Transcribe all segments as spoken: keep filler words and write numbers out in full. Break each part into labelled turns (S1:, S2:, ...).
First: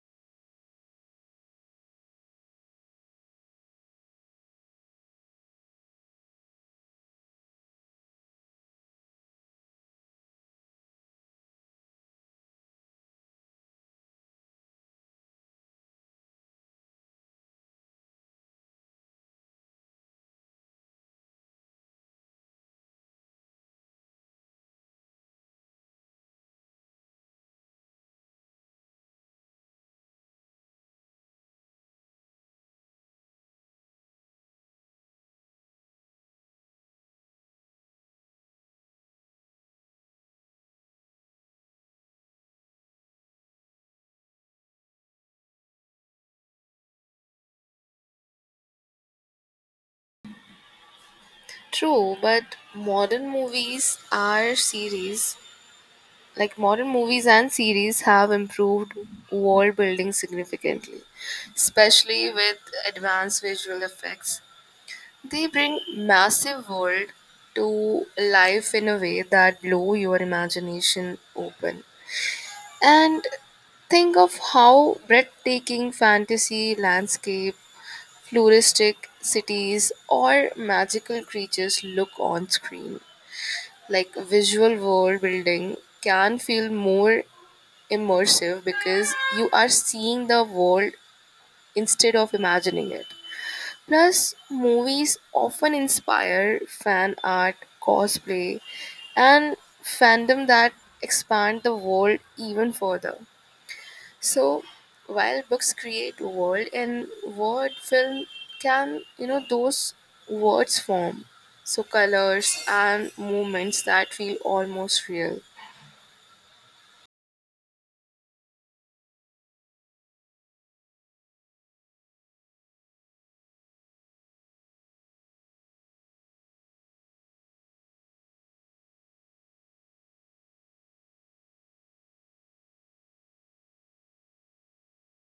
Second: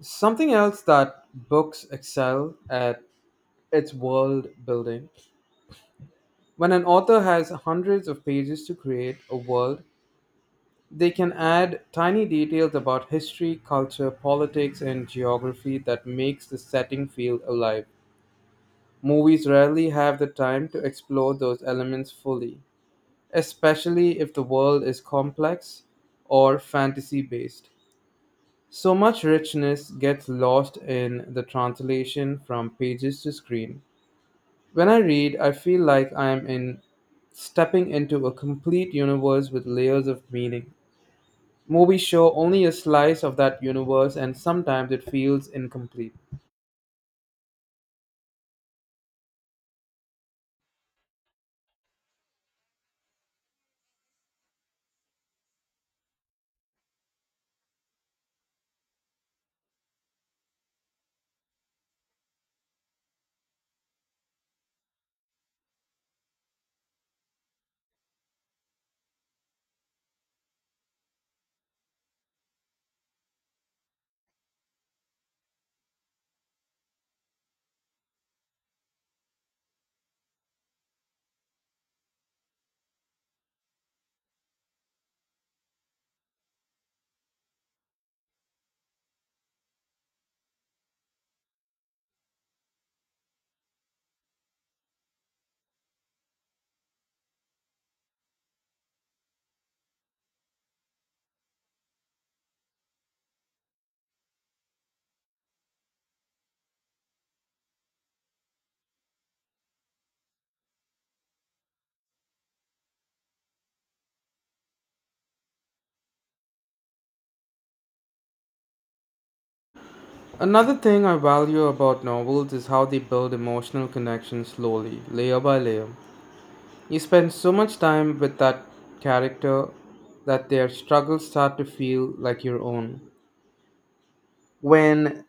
S1: Something else that books excel at its world building. When an author has hundreds of pages to create a world, they can add tiny details about history, culture, politics, and geography that makes the setting feel alive. Movies rarely have the time to explore those elements fully, especially if the world is complex or fantasy based. So much richness gets lost in the translation from pages to screen. When I read, I feel like I am in stepping into a complete universe with layers of meaning. Movies show only a slice of that universe and sometimes it feels incomplete.
S2: True, but modern movies are series like modern movies and series have improved world building significantly, especially with advanced visual effects. They bring massive world to life in a way that blow your imagination open. And Think of how breathtaking fantasy landscape, futuristic cities or magical creatures look on screen like visual world building can feel more immersive because you are seeing the world instead of imagining it. Plus, movies often inspire fan art, cosplay, and fandom that expand the world even further. So, while books create world and word film can, you know, those words form. So, colors and movements that feel almost real.
S1: Another thing I value about novels is how they build emotional connection slowly, layer by layer. You spend so much time with that character that their struggles start to feel like your own. When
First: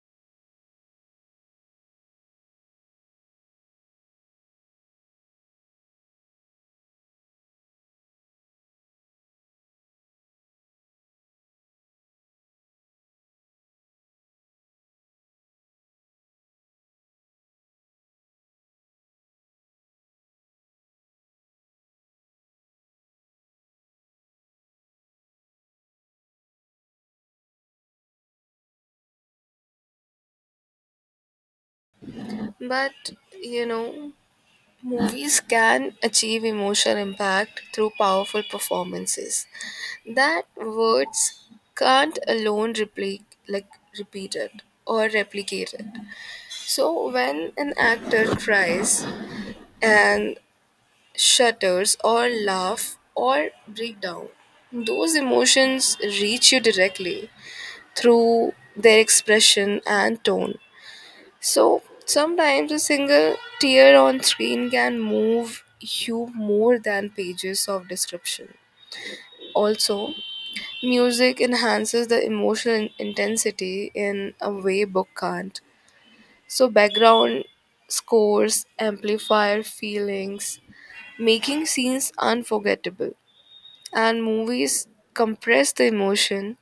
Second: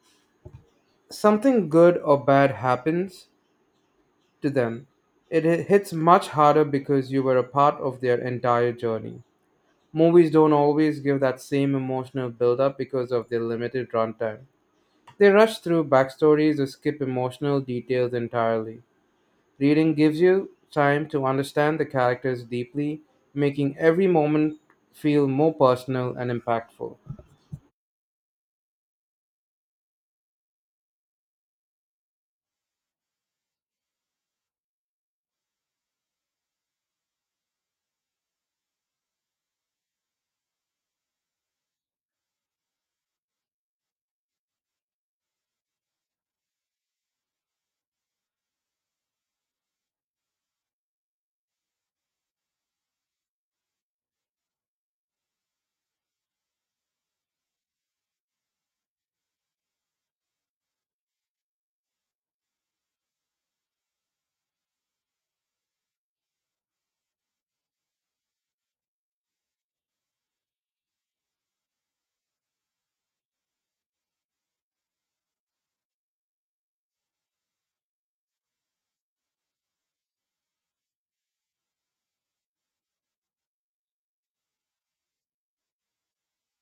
S1: something good or bad happens, to them, it hi- hits much harder because you were a part of their entire journey. Movies don't always give that same emotional build-up because of their limited runtime. They rush through backstories or skip emotional details entirely. Reading gives you time to understand the characters deeply, making every moment feel more personal and impactful.
S2: But, you know, movies can achieve emotional impact through powerful performances that words can't alone repli- like repeat it or replicate it. So when an actor cries and shudders or laugh or break down, those emotions reach you directly through their expression and tone. So sometimes a single tear on screen can move you more than pages of description. Also, music enhances the emotional in- intensity in a way book can't. So, background scores amplify feelings, making scenes unforgettable. And movies compress the emotion,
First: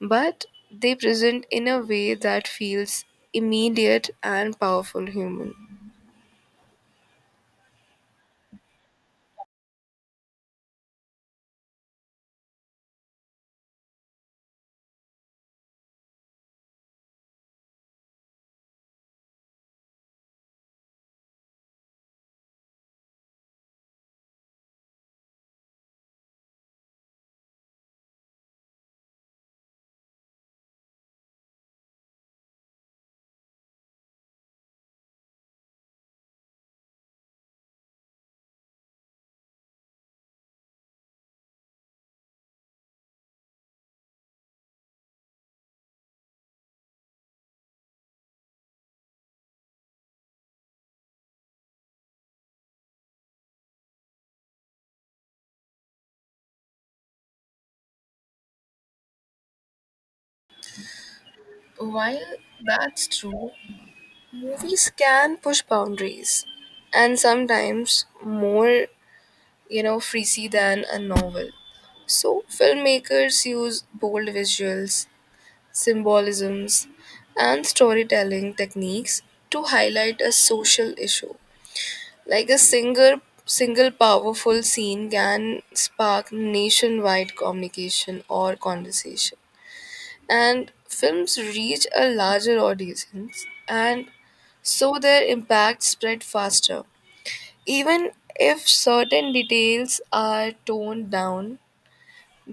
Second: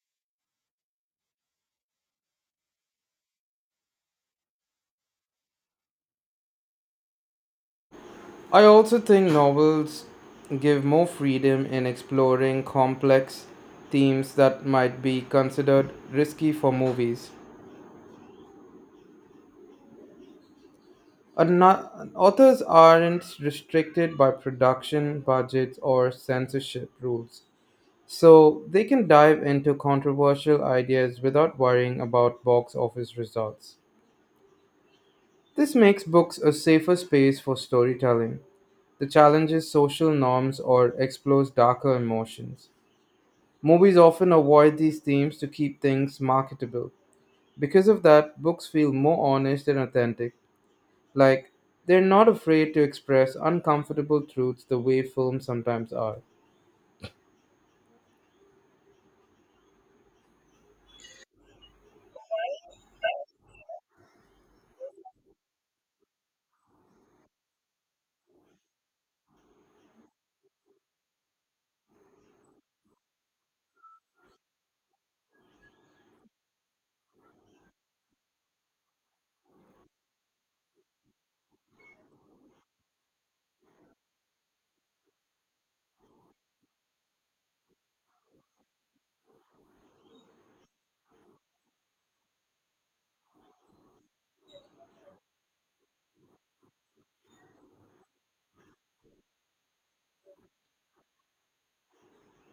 S2: but they present in a way that feels immediate and powerful human.
S1: I also think novels give more freedom in exploring complex themes that might be considered risky for movies. And not- Authors aren't restricted by production budgets or censorship rules, so they can dive into controversial ideas without worrying about box office results. This makes books a safer space for storytelling that challenges social norms or explores darker emotions. Movies often avoid these themes to keep things marketable. Because of that, books feel more honest and authentic. Like, they're not afraid to express uncomfortable truths the way films sometimes are.
S2: While that's true, movies can push boundaries and sometimes more, you know, freaky than a novel. So filmmakers use bold visuals, symbolisms, and storytelling techniques to highlight a social issue. Like a single single powerful scene can spark nationwide communication or conversation, and films reach a larger audience, and so their impact spread faster, even if certain details are toned down,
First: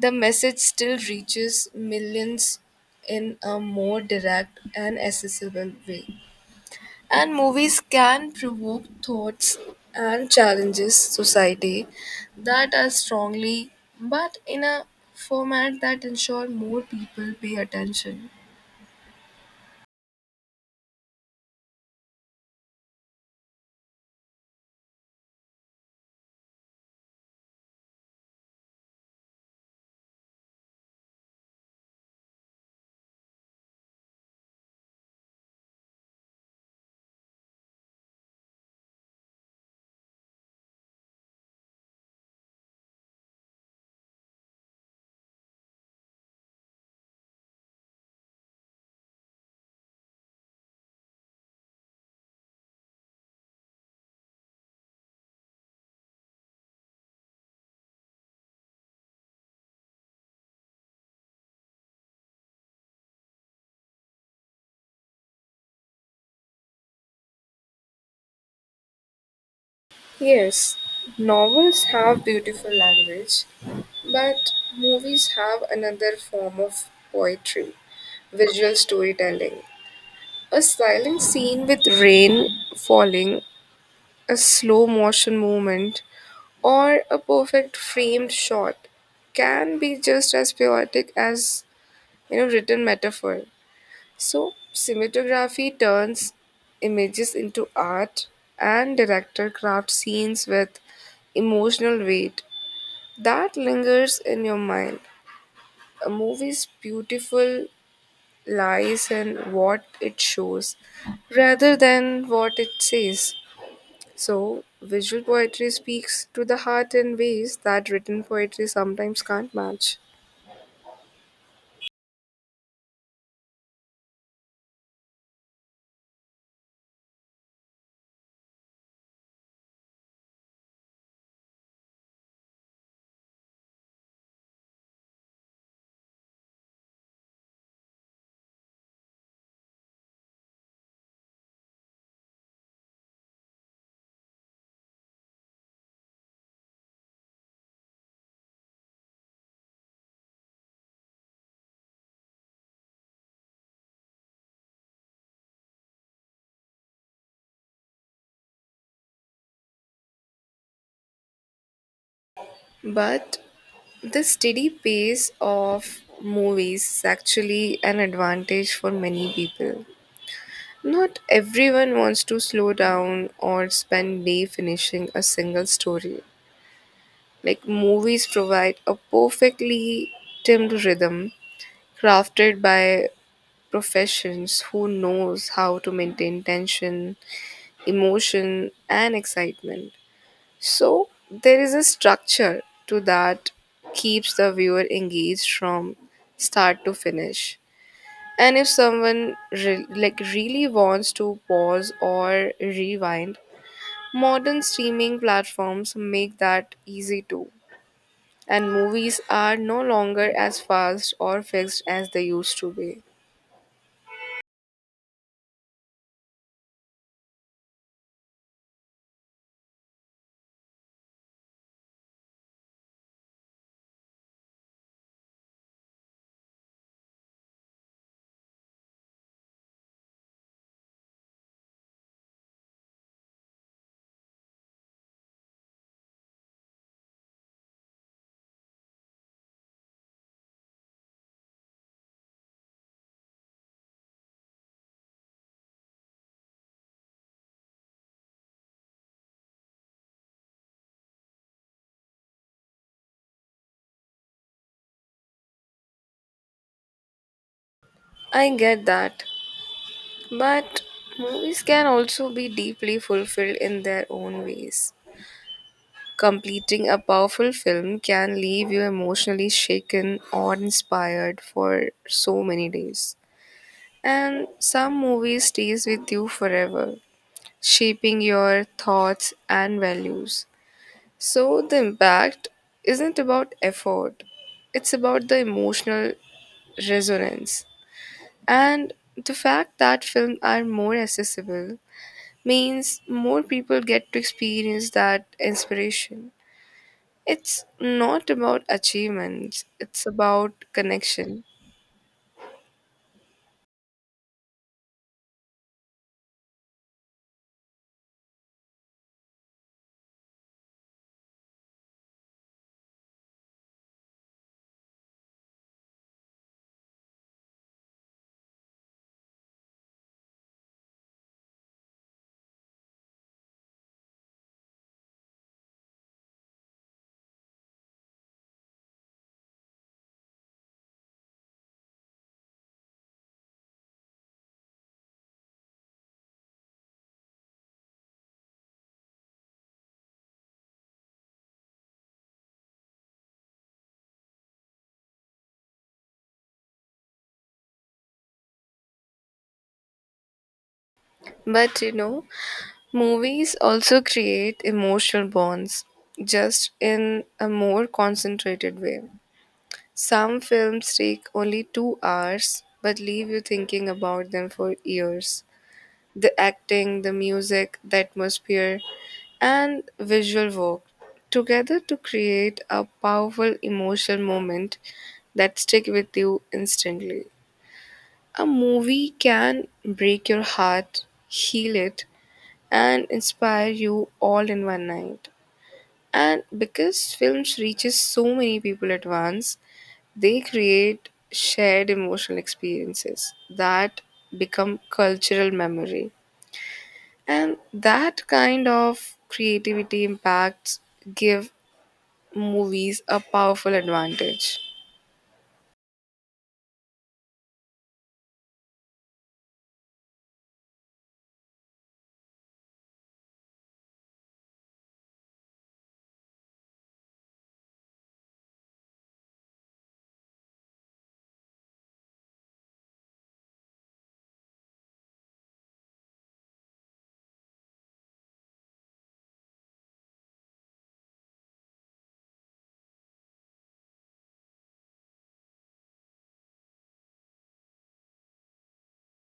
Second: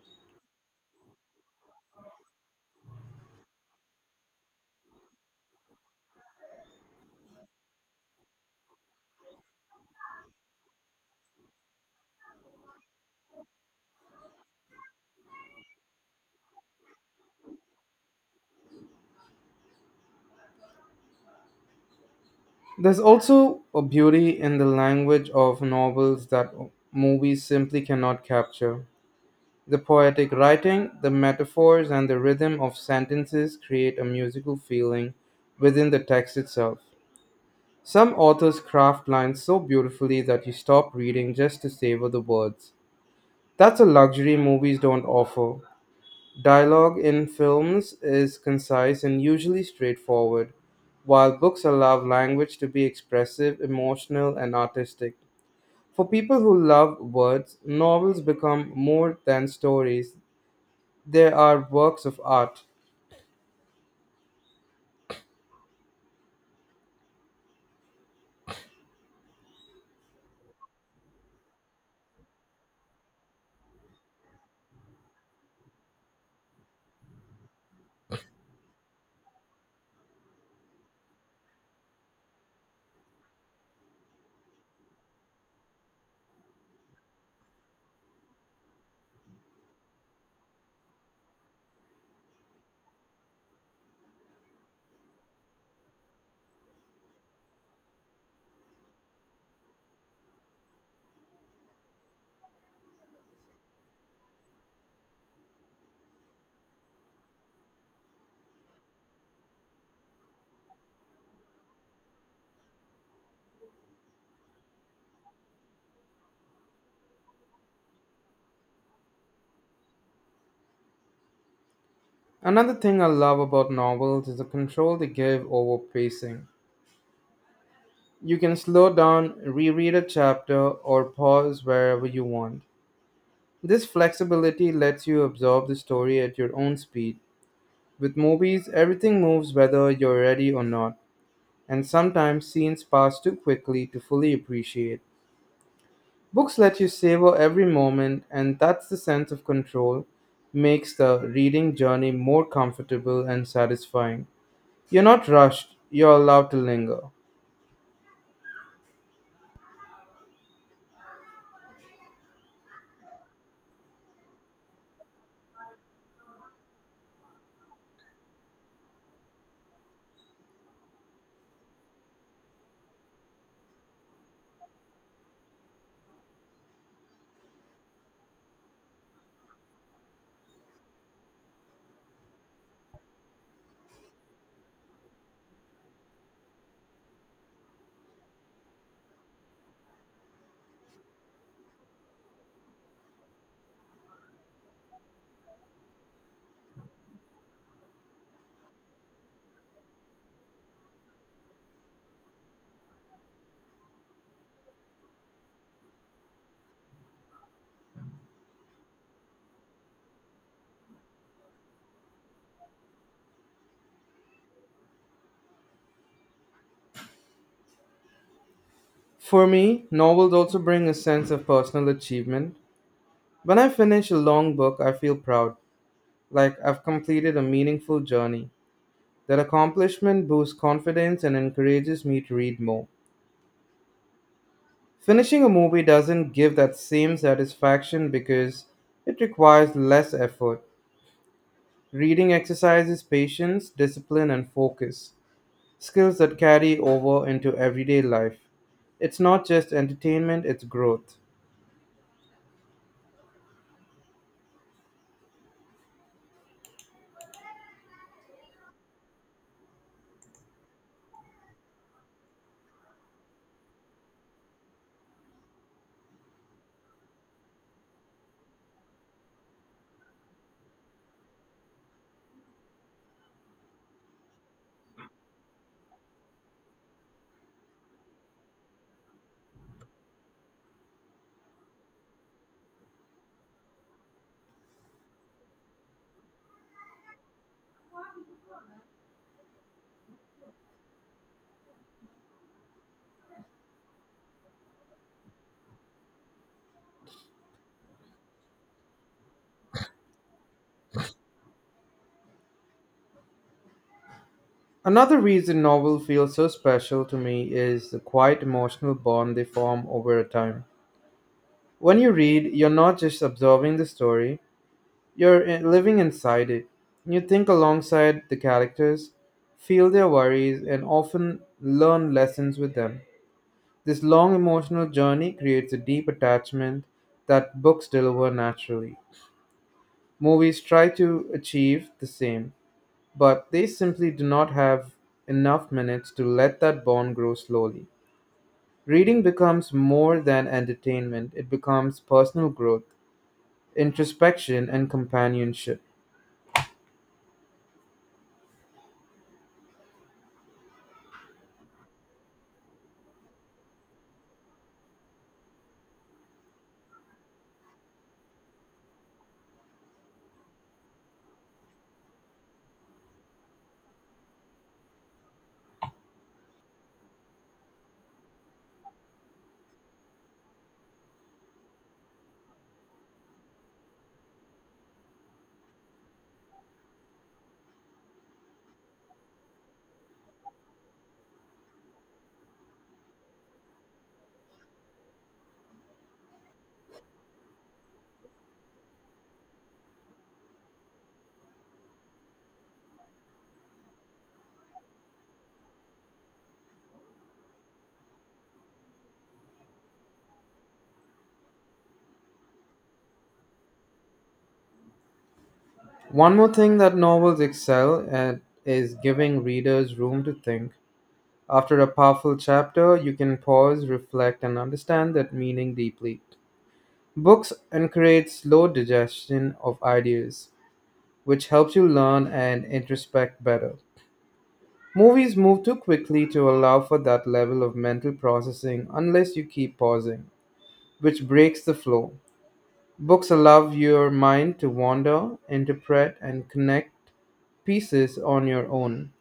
S2: the message still reaches millions in a more direct and accessible way, and movies can provoke thoughts and challenges society that are strongly but in a format that ensure more people pay attention.
S1: There's also a beauty in the language of novels that movies simply cannot capture. The poetic writing, the metaphors, and the rhythm of sentences create a musical feeling within the text itself. Some authors craft lines so beautifully that you stop reading just to savor the words. That's a luxury movies don't offer. Dialogue in films is concise and usually straightforward, while books allow language to be expressive, emotional, and artistic. For people who love words, novels become more than stories, they are works of art.
S2: Yes, novels have beautiful language, but movies have another form of poetry, visual storytelling. A silent scene with rain falling, a slow motion movement, or a perfect framed shot can be just as poetic as you know written metaphor. So cinematography turns images into art and director crafts scenes with emotional weight that lingers in your mind. A movie's beautiful lies in what it shows rather than what it says. So, visual poetry speaks to the heart in ways that written poetry sometimes can't match.
S1: Another thing I love about novels is the control they give over pacing. You can slow down, reread a chapter, or pause wherever you want. This flexibility lets you absorb the story at your own speed. With movies, everything moves whether you're ready or not, and sometimes scenes pass too quickly to fully appreciate. Books let you savor every moment, and that's the sense of control makes the reading journey more comfortable and satisfying. You're not rushed, you're allowed to linger.
S2: But the steady pace of movies is actually an advantage for many people. Not everyone wants to slow down or spend day finishing a single story. Like movies provide a perfectly timed rhythm crafted by professions who knows how to maintain tension, emotion and excitement. So there is a structure to that keeps the viewer engaged from start to finish. And if someone re- like really wants to pause or rewind, modern streaming platforms make that easy too, and movies are no longer as fast or fixed as they used to be.
S1: For me, novels also bring a sense of personal achievement. When I finish a long book, I feel proud, like I've completed a meaningful journey. That accomplishment boosts confidence and encourages me to read more. Finishing a movie doesn't give that same satisfaction because it requires less effort. Reading exercises patience, discipline, and focus, skills that carry over into everyday life. It's not just entertainment, it's growth.
S2: I get that, but movies can also be deeply fulfilled in their own ways. Completing a powerful film can leave you emotionally shaken or inspired for so many days. And some movies stays with you forever, shaping your thoughts and values. So the impact isn't about effort. It's about the emotional resonance. And the fact that films are more accessible means more people get to experience that inspiration. It's not about achievements, it's about connection.
S1: Another reason novels feel so special to me is the quiet emotional bond they form over a time. When you read, you're not just observing the story, you're i- living inside it. You think alongside the characters, feel their worries, and often learn lessons with them. This long emotional journey creates a deep attachment that books deliver naturally. Movies try to achieve the same but they simply do not have enough minutes to let that bond grow slowly. Reading becomes more than entertainment, it becomes personal growth, introspection, and companionship.
S2: But you know, movies also create emotional bonds, just in a more concentrated way. Some films take only two hours but leave you thinking about them for years. The acting, the music, the atmosphere, and visual work together to create a powerful emotional moment that stick with you instantly. A movie can break your heart, heal it, and inspire you all in one night. And because films reaches so many people at once, they create shared emotional experiences that become cultural memory, and that kind of creativity impacts give movies a powerful advantage.
S1: One more thing that novels excel at is giving readers room to think. After a powerful chapter, you can pause, reflect, and understand that meaning deeply. Books encourage slow digestion of ideas, which helps you learn and introspect better. Movies move too quickly to allow for that level of mental processing unless you keep pausing, which breaks the flow. Books allow your mind to wander, interpret, and connect pieces on your own.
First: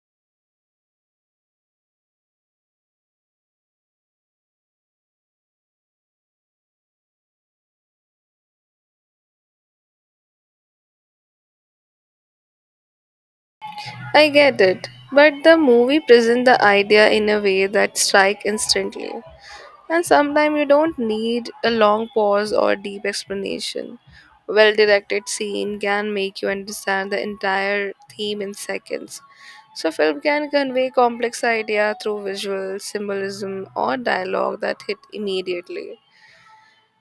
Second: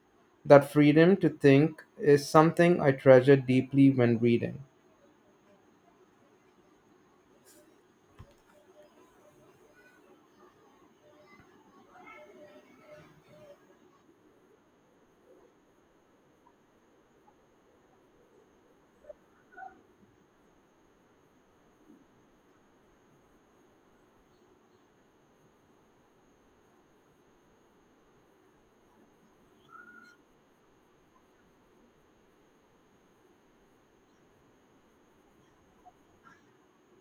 S1: That freedom to think is something I treasure deeply when reading.
S2: I get it, but the movie presents the idea in a way that strike instantly. And sometimes you don't need a long pause or deep explanation. Well directed scene can make you understand the entire theme in seconds. So film can convey complex idea through visual symbolism or dialogue that hit immediately.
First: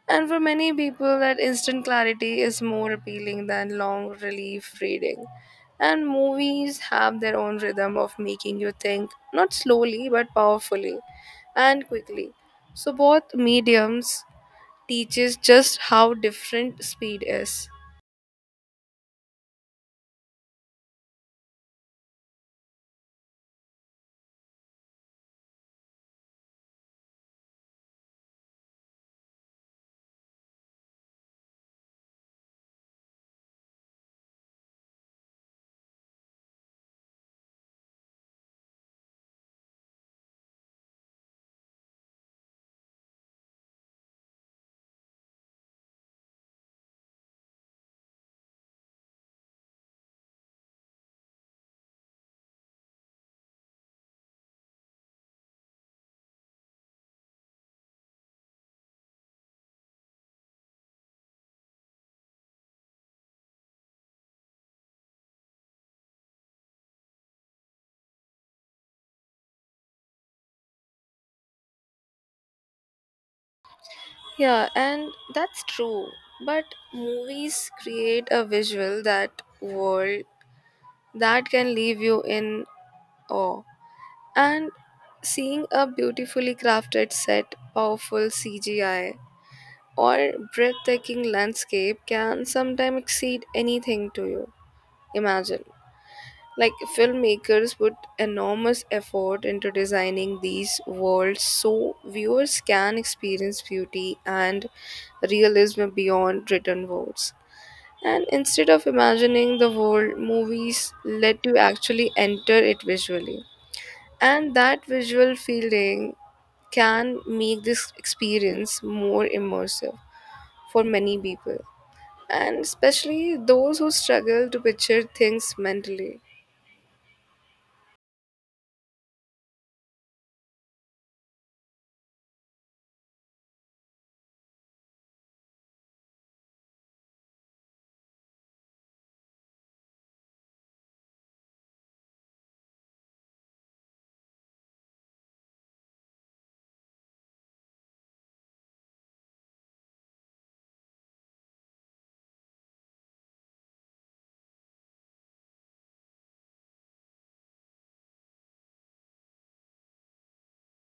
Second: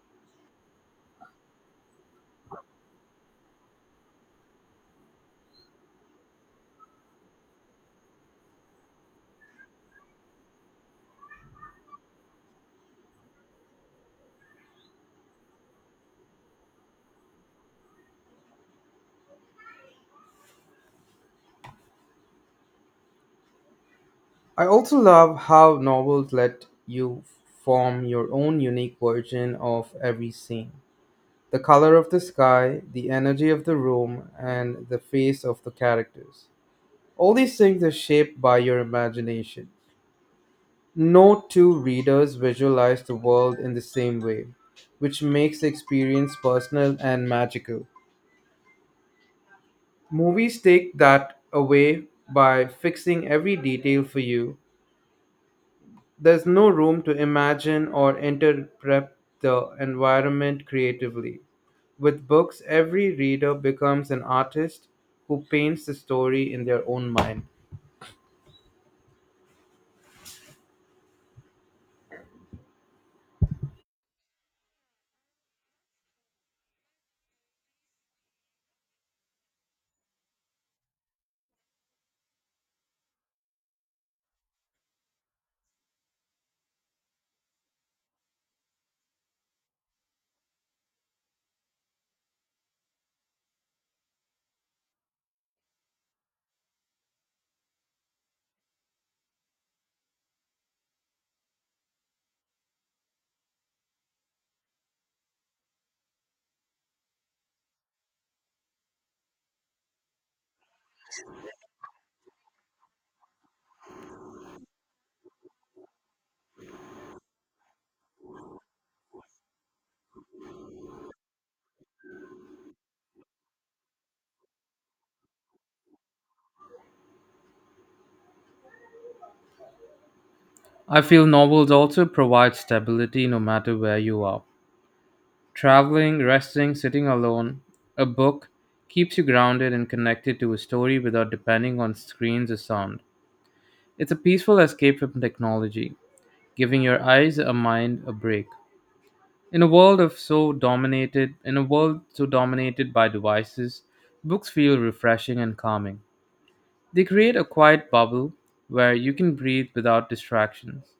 S2: And for many people, that instant clarity is more appealing than long relief reading. And movies have their own rhythm of making you think, not slowly, but powerfully and quickly. So both mediums teaches just how different speed is.
S1: I also love how novels let you form your own unique version of every scene. The color of the sky, the energy of the room, and the face of the characters. All these things are shaped by your imagination. No two readers visualize the world in the same way, which makes the experience personal and magical. Movies take that away by fixing every detail for you. There's no room to imagine or interpret the environment creatively. With books, every reader becomes an artist who paints the story in their own mind.
S2: Yeah, and that's true. But movies create a visual that world that can leave you in awe. And seeing a beautifully crafted set, powerful C G I, or breathtaking landscape can sometimes exceed anything to you. Imagine. Like filmmakers put enormous effort into designing these worlds so viewers can experience beauty and realism beyond written words. And instead of imagining the world, movies let you actually enter it visually. And that visual feeling can make this experience more immersive for many people, and especially those who struggle to picture things mentally.
S1: I feel novels also provide stability no matter where you are. Traveling, resting, sitting alone, a book keeps you grounded and connected to a story without depending on screens or sound. It's a peaceful escape from technology, giving your eyes a mind a break. In a world of so dominated, in a world so dominated by devices, books feel refreshing and calming. They create a quiet bubble where you can breathe without distractions.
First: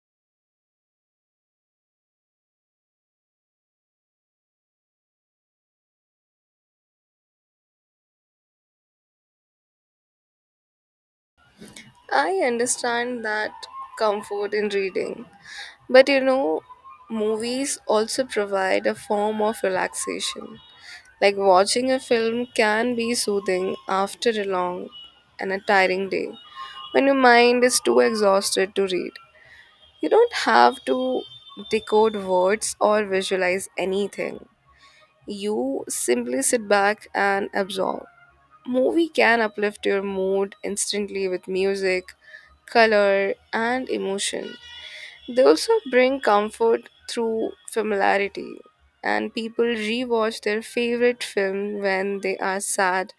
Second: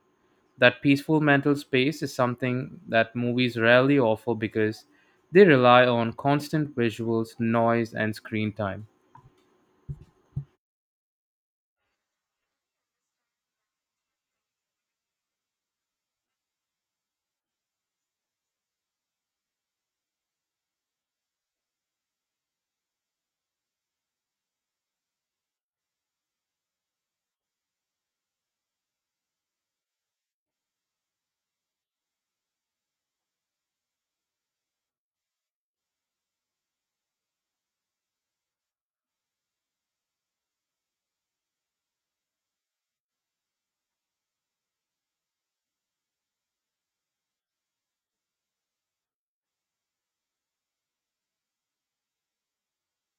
S1: That peaceful mental space is something that movies rarely offer because they rely on constant visuals, noise, and screen time.
S2: I understand that comfort in reading, but you know, movies also provide a form of relaxation. Like watching a film can be soothing after a long and a tiring day when your mind is too exhausted to read. You don't have to decode words or visualize anything. You simply sit back and absorb. Movie can uplift your mood instantly with music, color, and emotion. They also bring comfort through familiarity, and people rewatch their favorite film when they are sad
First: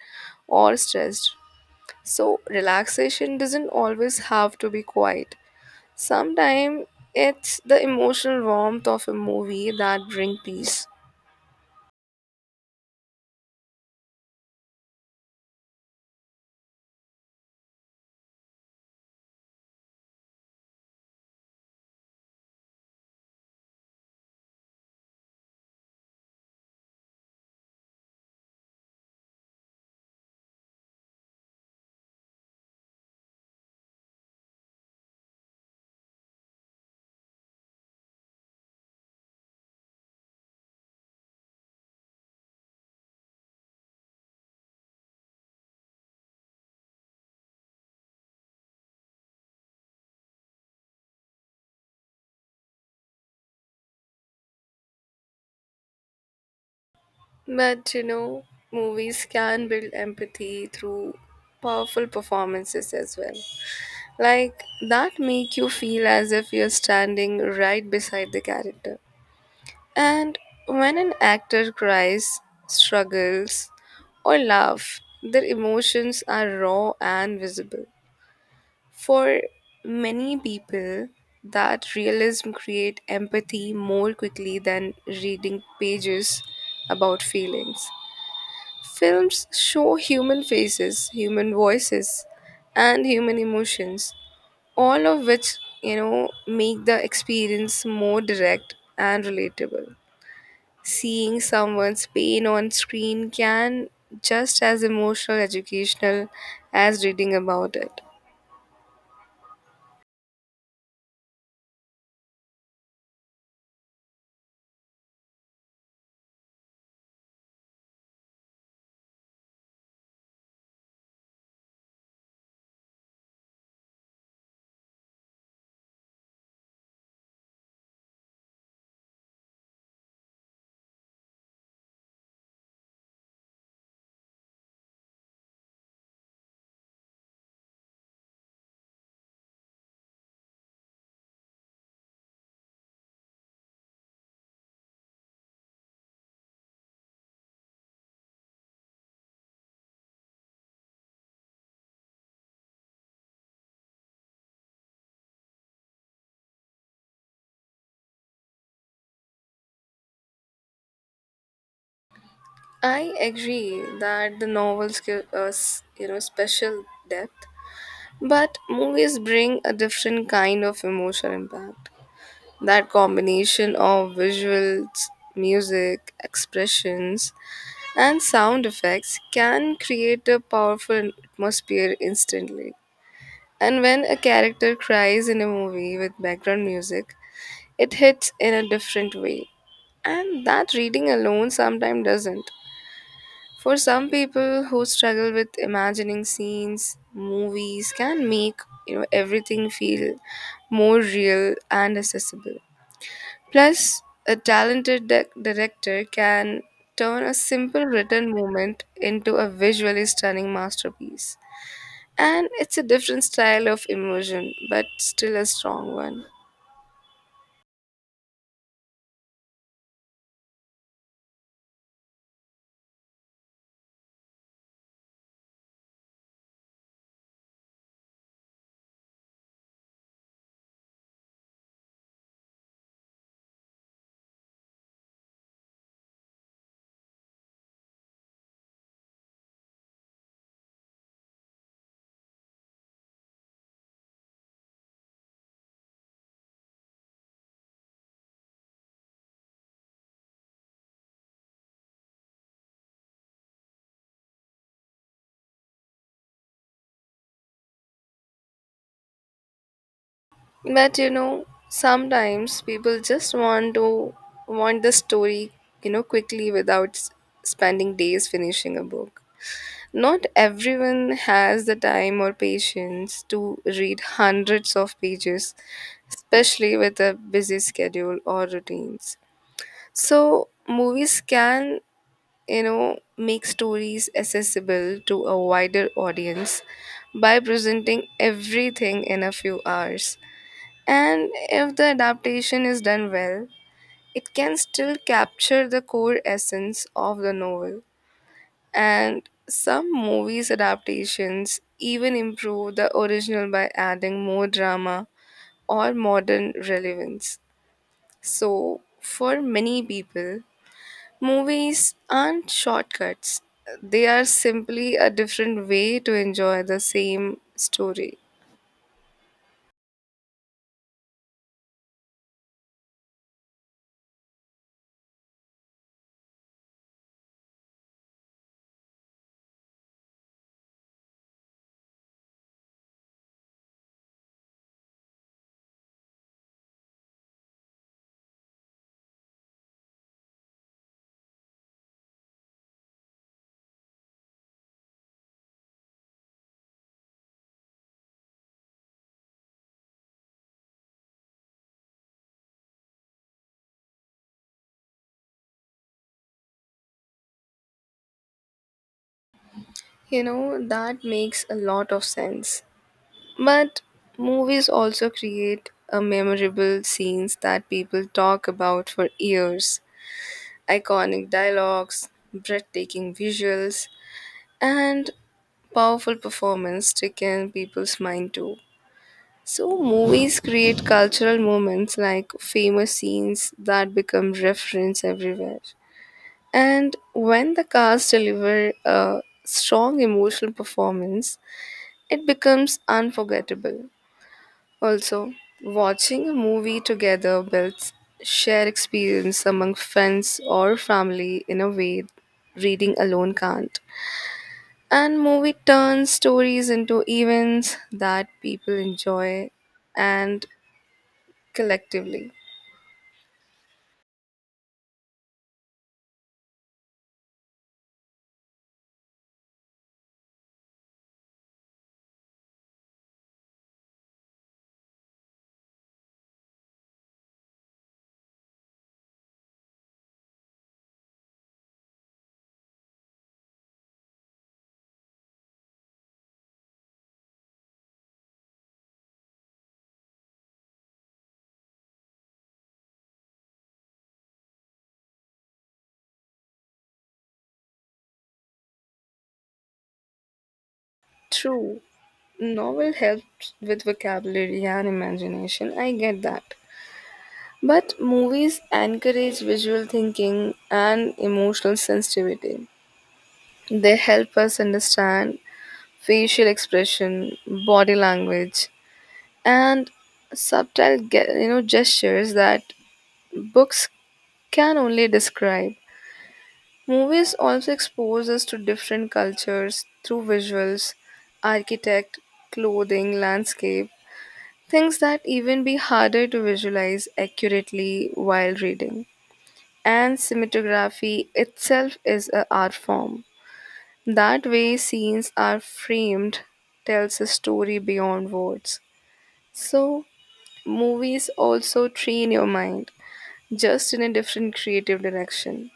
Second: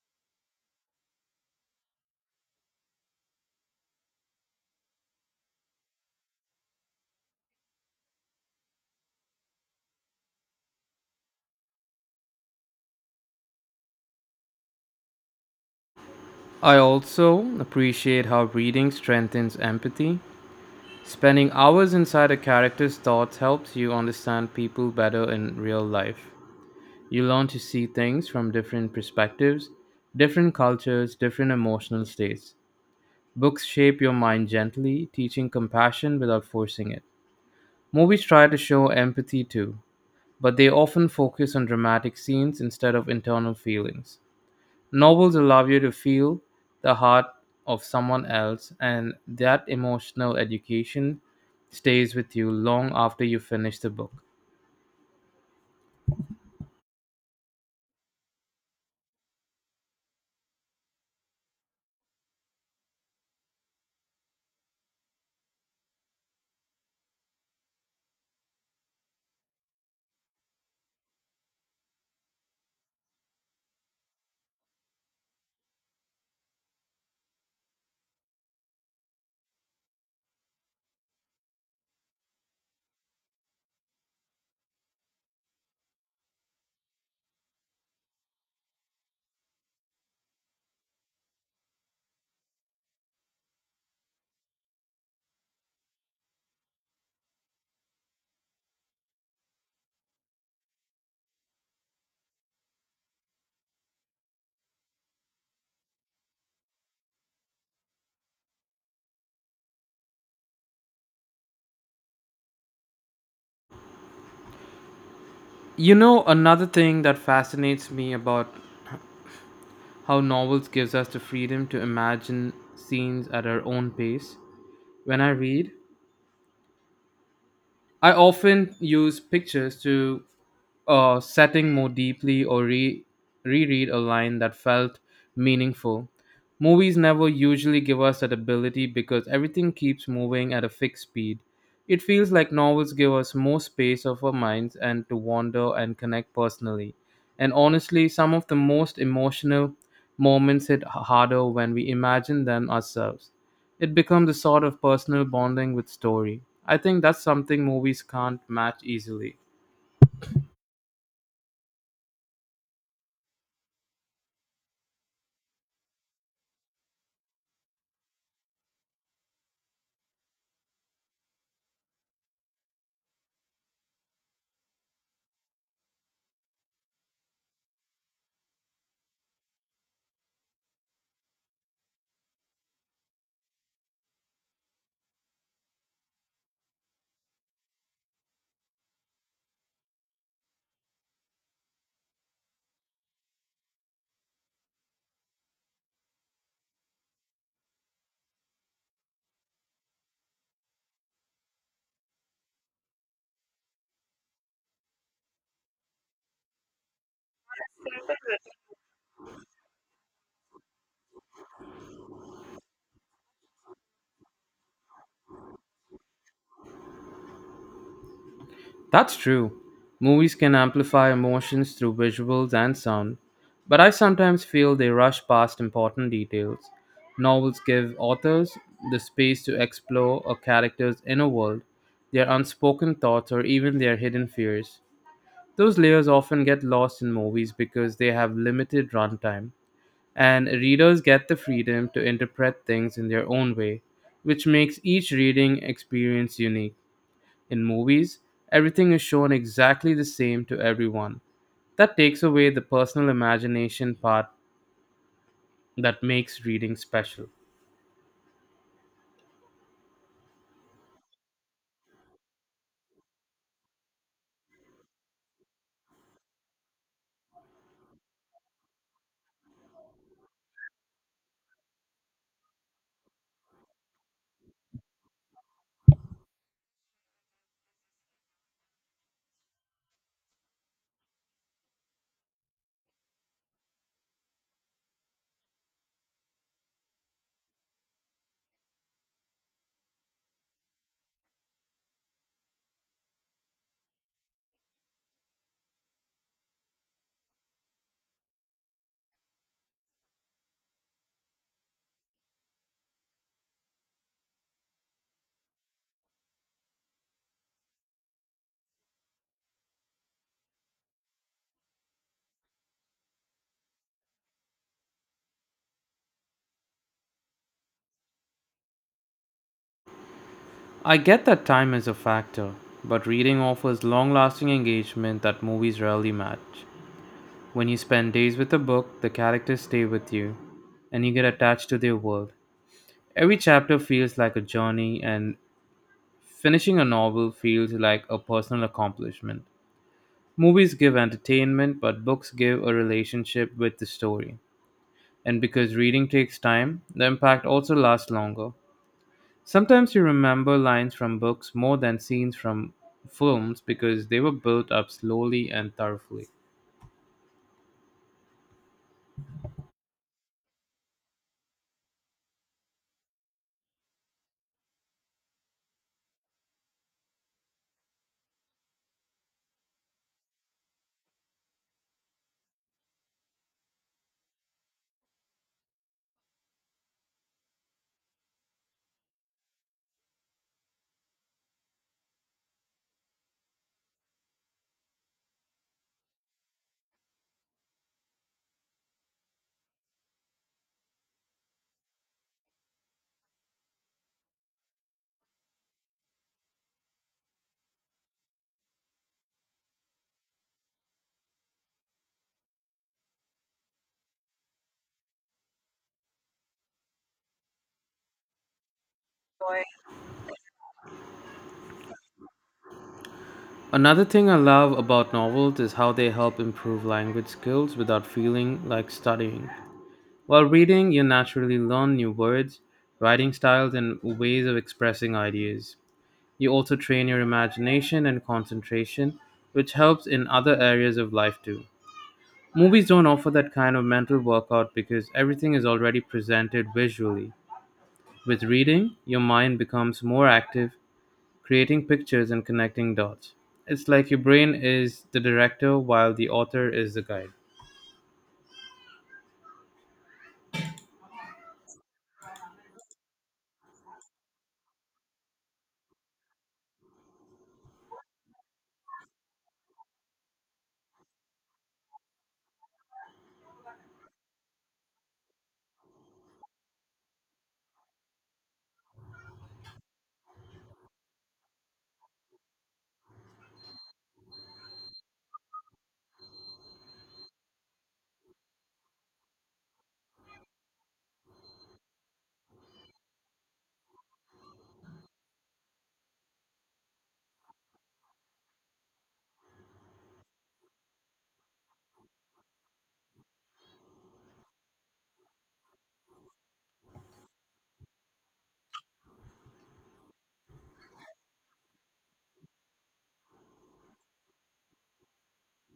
S2: or stressed. So, relaxation doesn't always have to be quiet. Sometimes it's the emotional warmth of a movie that bring peace.
S1: I also appreciate how reading strengthens empathy. Spending hours inside a character's thoughts helps you understand people better in real life. You learn to see things from different perspectives, different cultures, different emotional states. Books shape your mind gently, teaching compassion without forcing it. Movies try to show empathy too, but they often focus on dramatic scenes instead of internal feelings. Novels allow you to feel the heart of someone else, and that emotional education stays with you long after you finish the book.
S2: But you know, movies can build empathy through powerful performances as well. Like that make you feel as if you're standing right beside the character. And when an actor cries, struggles, or laughs, their emotions are raw and visible. For many people, that realism create empathy more quickly than reading pages about feelings. Films show human faces, human voices, and human emotions, all of which, you know, make the experience more direct and relatable. Seeing someone's pain on screen can just as emotional educational as reading about it.
S1: You know, another thing that fascinates me about how novels gives us the freedom to imagine scenes at our own pace. When I read, I often use pictures to uh, setting more deeply or re- reread a line that felt meaningful. Movies never usually give us that ability because everything keeps moving at a fixed speed. It feels like novels give us more space of our minds and to wander and connect personally. And honestly, some of the most emotional moments hit h- harder when we imagine them ourselves. It becomes a sort of personal bonding with story. I think that's something movies can't match easily.
S2: I agree that the novels give us, you know, special depth, but movies bring a different kind of emotional impact. That combination of visuals, music, expressions, and sound effects can create a powerful atmosphere instantly. And when a character cries in a movie with background music, it hits in a different way. And that reading alone sometimes doesn't. For some people who struggle with imagining scenes, movies can make you know everything feel more real and accessible. Plus, a talented di- director can turn a simple written moment into a visually stunning masterpiece. And it's a different style of immersion, but still a strong one.
S1: That's true. Movies can amplify emotions through visuals and sound, but I sometimes feel they rush past important details. Novels give authors the space to explore a character's inner world, their unspoken thoughts, or even their hidden fears. Those layers often get lost in movies because they have limited runtime, and readers get the freedom to interpret things in their own way, which makes each reading experience unique. In movies, everything is shown exactly the same to everyone. That takes away the personal imagination part that makes reading special.
S2: But you know, sometimes people just want to want the story, you know, quickly without s- spending days finishing a book. Not everyone has the time or patience to read hundreds of pages, especially with a busy schedule or routines. So, movies can, you know, make stories accessible to a wider audience by presenting everything in a few hours. And if the adaptation is done well, it can still capture the core essence of the novel. And some movies' adaptations even improve the original by adding more drama or modern relevance. So, for many people, movies aren't shortcuts, they are simply a different way to enjoy the same story.
S1: I get that time is a factor, but reading offers long lasting engagement that movies rarely match. When you spend days with a book, the characters stay with you, and you get attached to their world. Every chapter feels like a journey, and finishing a novel feels like a personal accomplishment. Movies give entertainment, but books give a relationship with the story. And because reading takes time, the impact also lasts longer. Sometimes you remember lines from books more than scenes from films because they were built up slowly and thoroughly.
S2: You know, that makes a lot of sense. But movies also create a memorable scenes that people talk about for years. Iconic dialogues, breathtaking visuals, and powerful performance stick in people's mind too. So movies create cultural moments like famous scenes that become reference everywhere. And when the cast deliver a strong emotional performance, it becomes unforgettable. Also, watching a movie together builds shared experience among friends or family in a way reading alone can't. And movie turns stories into events that people enjoy and collectively.
S1: Another thing I love about novels is how they help improve language skills without feeling like studying. While reading, you naturally learn new words, writing styles, and ways of expressing ideas. You also train your imagination and concentration, which helps in other areas of life too. Movies don't offer that kind of mental workout because everything is already presented visually. With reading, your mind becomes more active, creating pictures and connecting dots. It's like your brain is the director while the author is the guide.
S2: True, novel helps with vocabulary and imagination. I get that. But movies encourage visual thinking and emotional sensitivity. They help us understand facial expression, body language, and subtle ge- you know gestures that books can only describe. Movies also expose us to different cultures through visuals, architect, clothing, landscape, things that even be harder to visualize accurately while reading. And cinematography itself is an art form. That way, scenes are framed, tells a story beyond words. So, movies also train your mind, just in a different creative direction.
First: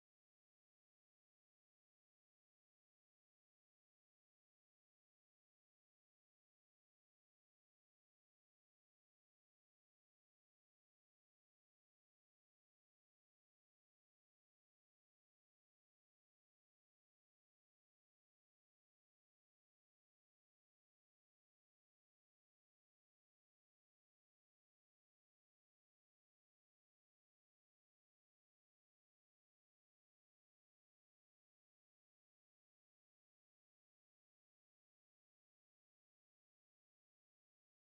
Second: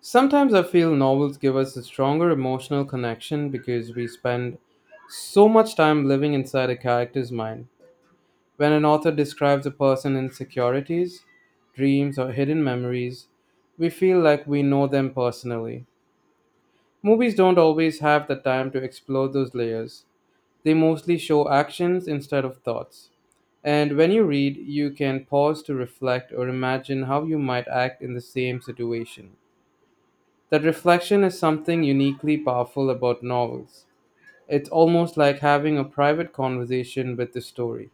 S1: Sometimes I feel novels give us a stronger emotional connection because we spend so much time living inside a character's mind. When an author describes a person's insecurities, dreams, or hidden memories, we feel like we know them personally. Movies don't always have the time to explore those layers, they mostly show actions instead of thoughts. And when you read, you can pause to reflect or imagine how you might act in the same situation. That reflection is something uniquely powerful about novels. It's almost like having a private conversation with the story.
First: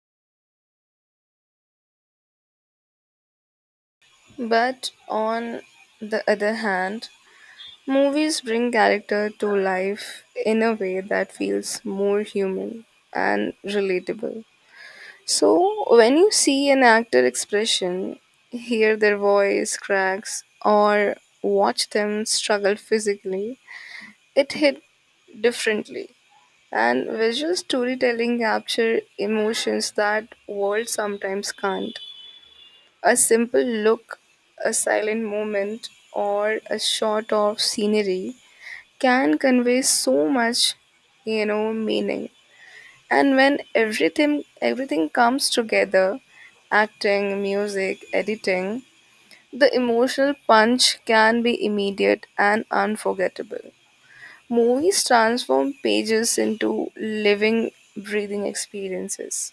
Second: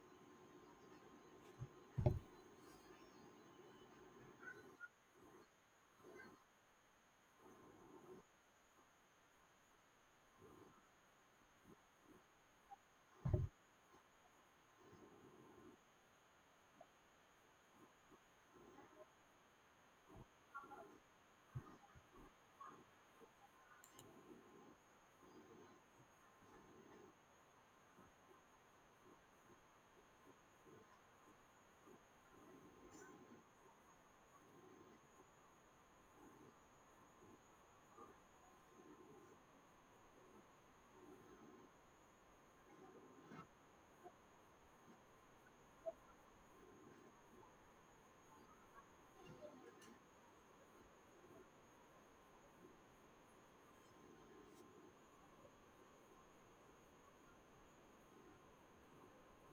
S2: But on the other hand, movies bring character to life in a way that feels more human and relatable. So, when you see an actor expression, hear their voice cracks, or watch them struggle physically, it hit differently. And visual storytelling capture emotions that words sometimes can't. A simple look, a silent moment, or a shot of scenery can convey so much, you know, meaning. And when everything everything comes together, acting, music, editing, the emotional punch can be immediate and unforgettable. Movies transform pages into living, breathing experiences.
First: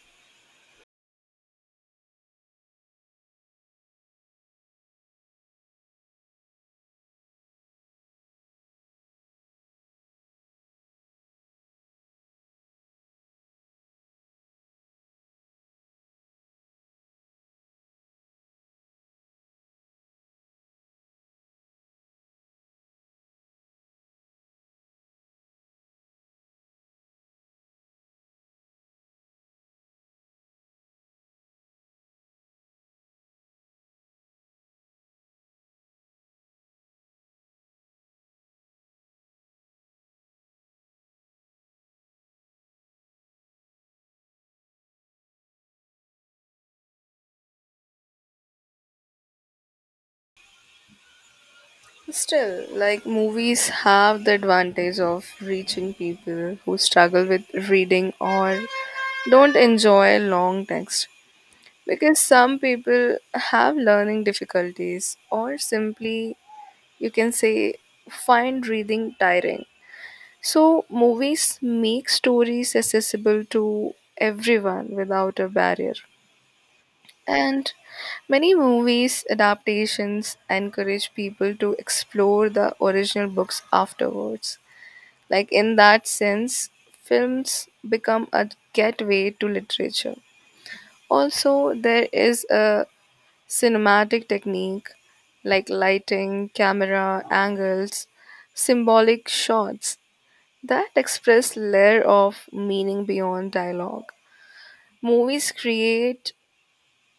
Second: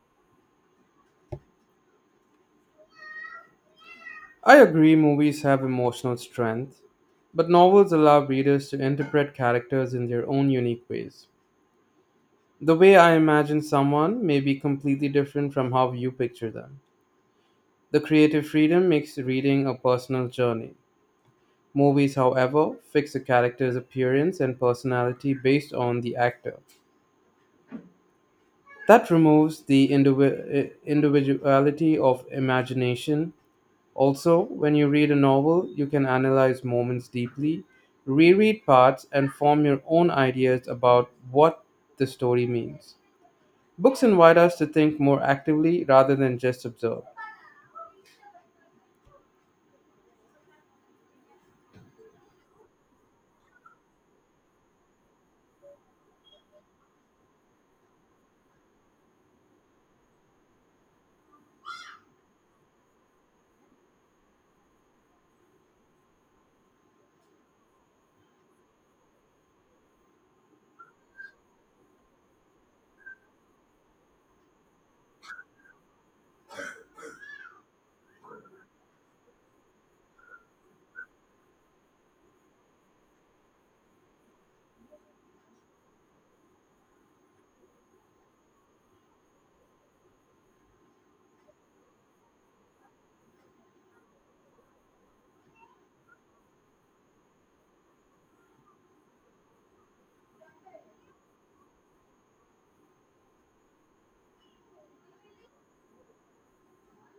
S1: I agree movies have emotional strength, but novels allow readers to interpret characters in their own unique ways. The way I imagine someone may be completely different from how you picture them. The creative freedom makes reading a personal journey. Movies, however, fix a character's appearance and personality based on the actor. That removes the indivi- eh, individuality of imagination. Also, when you read a novel, you can analyze moments deeply, reread parts, and form your own ideas about what the story means. Books invite us to think more actively rather than just observe.
S2: Still, like movies have the advantage of reaching people who struggle with reading or don't enjoy long text because some people have learning difficulties or simply you can say find reading tiring. So, movies make stories accessible to everyone without a barrier. And many movies adaptations encourage people to explore the original books afterwards. Like, in that sense, films become a gateway to literature. Also, there is a cinematic technique like lighting, camera angles, symbolic shots that express layer of meaning beyond dialogue. Movies create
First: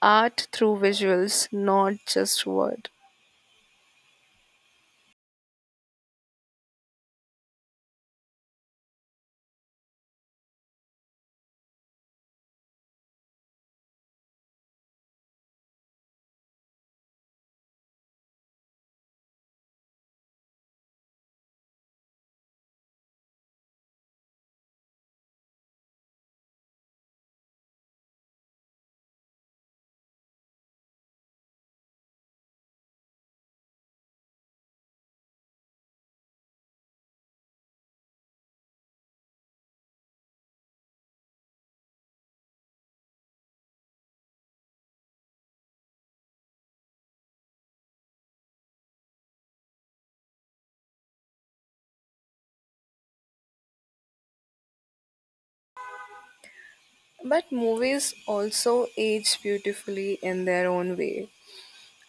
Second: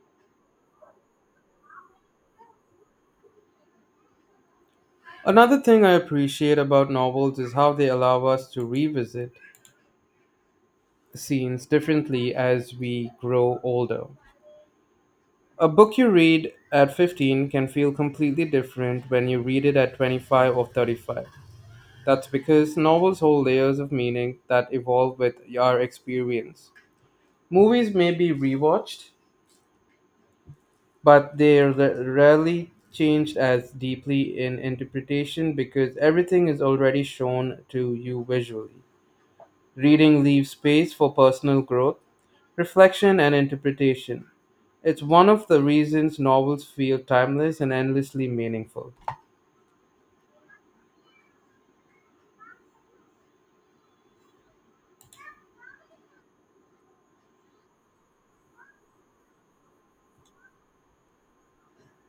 S2: art through visuals, not just word.
S1: Another thing I appreciate about novels is how they allow us to revisit scenes differently as we grow older. A book you read at fifteen can feel completely different when you read it at twenty-five or thirty-five. That's because novels hold layers of meaning that evolve with your experience. Movies may be rewatched, but they are ra- rarely changed as deeply in interpretation because everything is already shown to you visually. Reading leaves space for personal growth, reflection, and interpretation. It's one of the reasons novels feel timeless and endlessly meaningful.
S2: But movies also age beautifully in their own way.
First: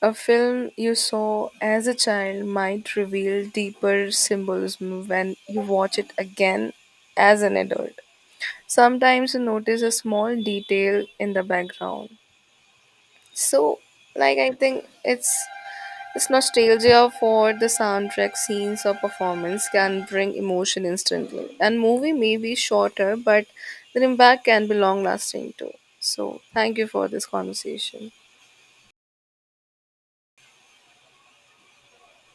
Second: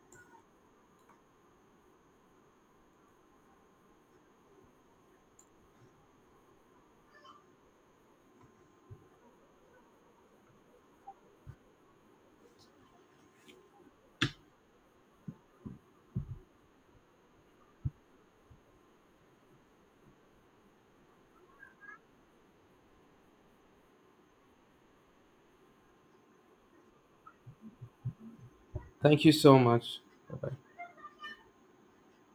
S2: A film you saw as a child might reveal deeper symbolism when you watch it again as an adult. Sometimes you notice a small detail in the background. So, like, I think it's It's nostalgia for the soundtrack, scenes, or performance can bring emotion instantly. And movie may be shorter, but the impact can be long lasting too. So, thank you for this conversation.
S1: Thank you so much.